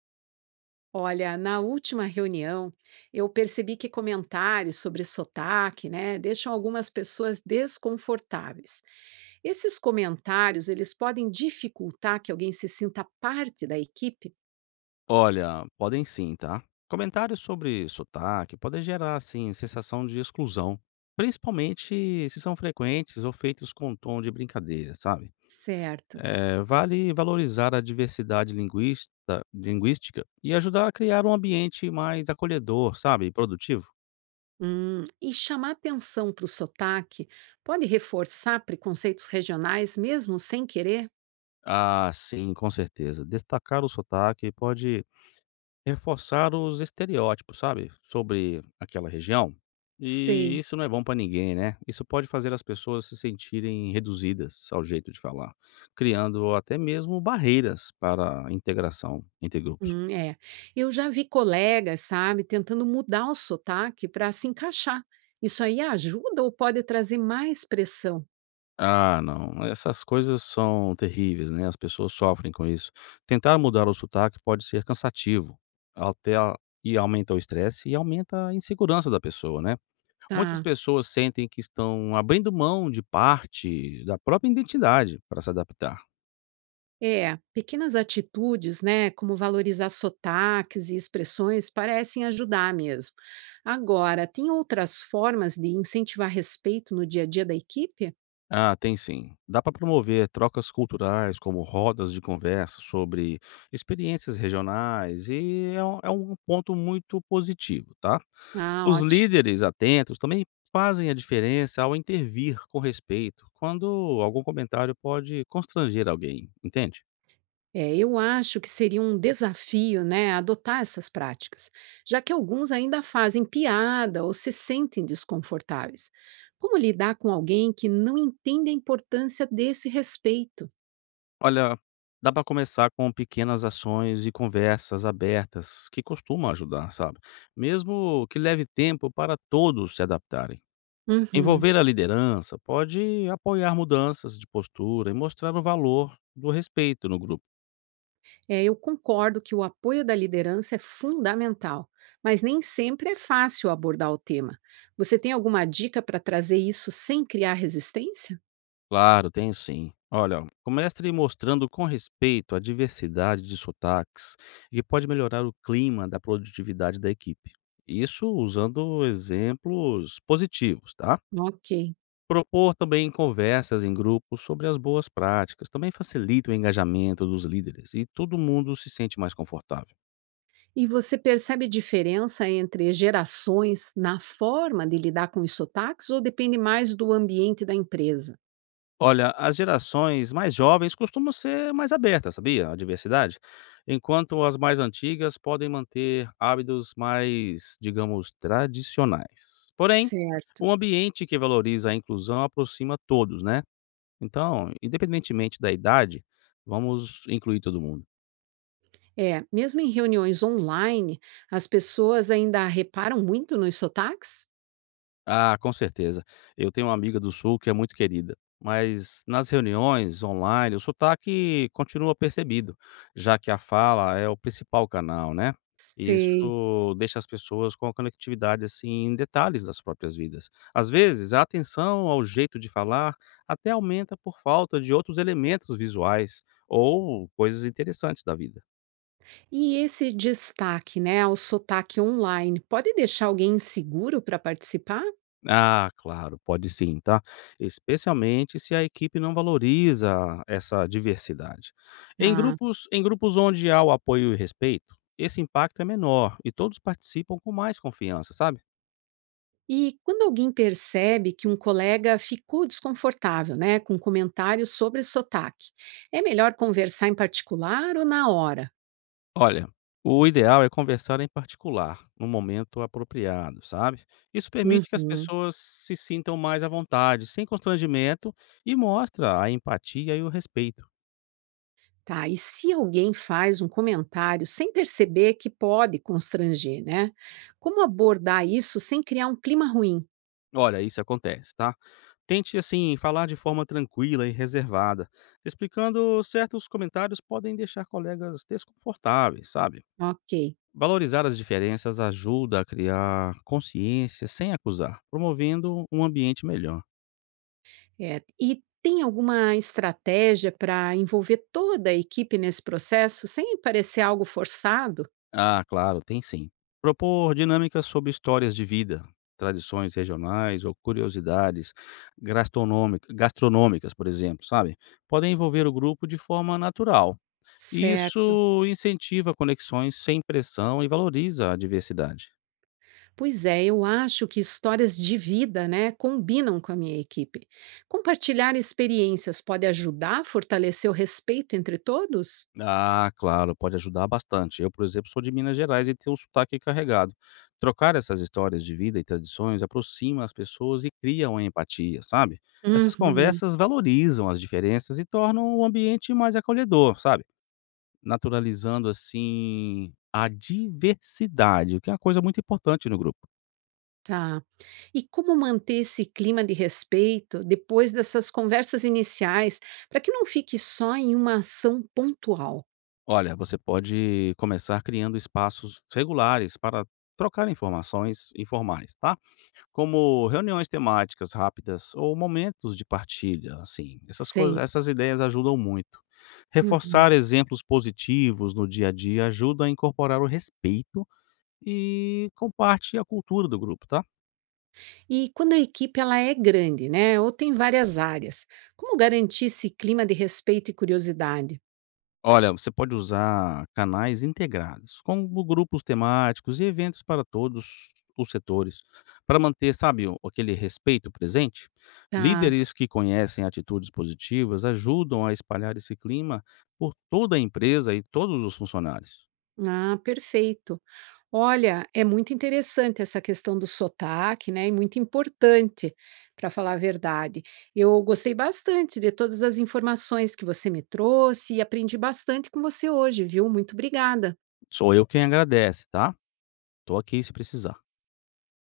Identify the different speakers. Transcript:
Speaker 1: Olha, na última reunião, eu percebi que comentários sobre sotaque, né, deixam algumas pessoas desconfortáveis. Esses comentários, eles podem dificultar que alguém se sinta parte da equipe?
Speaker 2: Olha, podem sim, tá? Comentários sobre sotaque podem gerar, assim, sensação de exclusão, principalmente se são frequentes ou feitos com tom de brincadeira, sabe?
Speaker 1: Certo.
Speaker 2: Vale valorizar a diversidade linguística e ajudar a criar um ambiente mais acolhedor, sabe? E produtivo.
Speaker 1: E chamar atenção para o sotaque pode reforçar preconceitos regionais mesmo sem querer?
Speaker 2: Ah, sim, com certeza. Destacar o sotaque pode reforçar os estereótipos, sabe, sobre aquela região, e
Speaker 1: Sei.
Speaker 2: isso não é bom para ninguém, né. Isso pode fazer as pessoas se sentirem reduzidas ao jeito de falar, criando até mesmo barreiras para a integração entre grupos.
Speaker 1: É. Eu já vi colegas, sabe, tentando mudar o sotaque para se encaixar. Isso aí ajuda ou pode trazer mais pressão?
Speaker 2: Ah, não, essas coisas são terríveis, né, as pessoas sofrem com isso. Tentar mudar o sotaque pode ser cansativo, até a- e aumenta o estresse e aumenta a insegurança da pessoa, né. Muitas
Speaker 1: Tá.
Speaker 2: pessoas sentem que estão abrindo mão de parte da própria identidade para se adaptar.
Speaker 1: É, pequenas atitudes, né, como valorizar sotaques e expressões, parecem ajudar mesmo. Agora, tem outras formas de incentivar respeito no dia a dia da equipe?
Speaker 2: Ah, tem sim. Dá para promover trocas culturais, como rodas de conversa sobre experiências regionais, e é um ponto muito positivo, tá?
Speaker 1: Ah,
Speaker 2: Os
Speaker 1: ótimo.
Speaker 2: líderes atentos também fazem a diferença ao intervir com respeito quando algum comentário pode constranger alguém, entende?
Speaker 1: É, eu acho que seria um desafio, né, adotar essas práticas, já que alguns ainda fazem piada ou se sentem desconfortáveis. Como lidar com alguém que não entende a importância desse respeito?
Speaker 2: Olha, dá para começar com pequenas ações e conversas abertas que costumam ajudar, sabe? Mesmo que leve tempo para todos se adaptarem.
Speaker 1: Uhum.
Speaker 2: Envolver a liderança pode apoiar mudanças de postura e mostrar o valor do respeito no grupo.
Speaker 1: É, eu concordo que o apoio da liderança é fundamental, mas nem sempre é fácil abordar o tema. Você tem alguma dica para trazer isso sem criar resistência?
Speaker 2: Claro, tenho sim. Olha, comece mostrando com respeito a diversidade de sotaques, que pode melhorar o clima da produtividade da equipe. Isso usando exemplos positivos, tá?
Speaker 1: Ok.
Speaker 2: Propor também conversas em grupos sobre as boas práticas também facilita o engajamento dos líderes e todo mundo se sente mais confortável.
Speaker 1: E você percebe diferença entre gerações na forma de lidar com os sotaques ou depende mais do ambiente da empresa?
Speaker 2: Olha, as gerações mais jovens costumam ser mais abertas, sabia? A diversidade, enquanto as mais antigas podem manter hábitos mais, digamos, tradicionais. Porém,
Speaker 1: Certo.
Speaker 2: um ambiente que valoriza a inclusão aproxima todos, né? Então, independentemente da idade, vamos incluir todo mundo.
Speaker 1: É, mesmo em reuniões online, as pessoas ainda reparam muito nos sotaques?
Speaker 2: Ah, com certeza. Eu tenho uma amiga do Sul que é muito querida, mas nas reuniões online o sotaque continua percebido, já que a fala é o principal canal, né?
Speaker 1: Sei.
Speaker 2: Isso deixa as pessoas com a conectividade assim em detalhes das próprias vidas. Às vezes, a atenção ao jeito de falar até aumenta por falta de outros elementos visuais ou coisas interessantes da vida.
Speaker 1: E esse destaque, né, ao sotaque online, pode deixar alguém inseguro para participar?
Speaker 2: Ah, claro, pode sim, tá? Especialmente se a equipe não valoriza essa diversidade.
Speaker 1: Tá.
Speaker 2: Em grupos onde há o apoio e respeito, esse impacto é menor e todos participam com mais confiança, sabe?
Speaker 1: E quando alguém percebe que um colega ficou desconfortável, né, com comentários sobre sotaque, é melhor conversar em particular ou na hora?
Speaker 2: Olha, o ideal é conversar em particular, no momento apropriado, sabe? Isso permite que as
Speaker 1: Uhum.
Speaker 2: pessoas se sintam mais à vontade, sem constrangimento, e mostra a empatia e o respeito.
Speaker 1: Tá, e se alguém faz um comentário sem perceber que pode constranger, né? Como abordar isso sem criar um clima ruim?
Speaker 2: Olha, isso acontece, tá? Tente, assim, falar de forma tranquila e reservada, explicando certos comentários podem deixar colegas desconfortáveis, sabe?
Speaker 1: Ok.
Speaker 2: Valorizar as diferenças ajuda a criar consciência sem acusar, promovendo um ambiente melhor.
Speaker 1: É, e tem alguma estratégia para envolver toda a equipe nesse processo sem parecer algo forçado?
Speaker 2: Ah, claro, tem sim. Propor dinâmicas sobre histórias de vida, tradições regionais ou curiosidades gastronômicas, por exemplo, sabe? Podem envolver o grupo de forma natural. E
Speaker 1: Certo.
Speaker 2: isso incentiva conexões sem pressão e valoriza a diversidade.
Speaker 1: Pois é, eu acho que histórias de vida, né, combinam com a minha equipe. Compartilhar experiências pode ajudar a fortalecer o respeito entre todos?
Speaker 2: Ah, claro, pode ajudar bastante. Eu, por exemplo, sou de Minas Gerais e tenho um sotaque carregado. Trocar essas histórias de vida e tradições aproxima as pessoas e cria uma empatia, sabe? Essas
Speaker 1: Uhum,
Speaker 2: conversas valorizam as diferenças e tornam o ambiente mais acolhedor, sabe? Naturalizando assim a diversidade, o que é uma coisa muito importante no grupo.
Speaker 1: tá. E como manter esse clima de respeito depois dessas conversas iniciais, para que não fique só em uma ação pontual?
Speaker 2: Olha, você pode começar criando espaços regulares para trocar informações informais, tá? Como reuniões temáticas rápidas ou momentos de partilha, assim.
Speaker 1: Sei.
Speaker 2: Essas ideias ajudam muito.
Speaker 1: Uhum.
Speaker 2: Reforçar exemplos positivos no dia a dia ajuda a incorporar o respeito e comparte a cultura do grupo, tá?
Speaker 1: E quando a equipe ela é grande, né, ou tem várias áreas, como garantir esse clima de respeito e curiosidade?
Speaker 2: Olha, você pode usar canais integrados, como grupos temáticos e eventos para todos os setores, para manter, sabe, aquele respeito presente.
Speaker 1: Tá.
Speaker 2: Líderes que conhecem atitudes positivas ajudam a espalhar esse clima por toda a empresa e todos os funcionários.
Speaker 1: Ah, perfeito. Olha, é muito interessante essa questão do sotaque, né? E muito importante, para falar a verdade. Eu gostei bastante de todas as informações que você me trouxe e aprendi bastante com você hoje, viu? Muito obrigada.
Speaker 2: Sou eu quem agradece, tá? Tô aqui se precisar.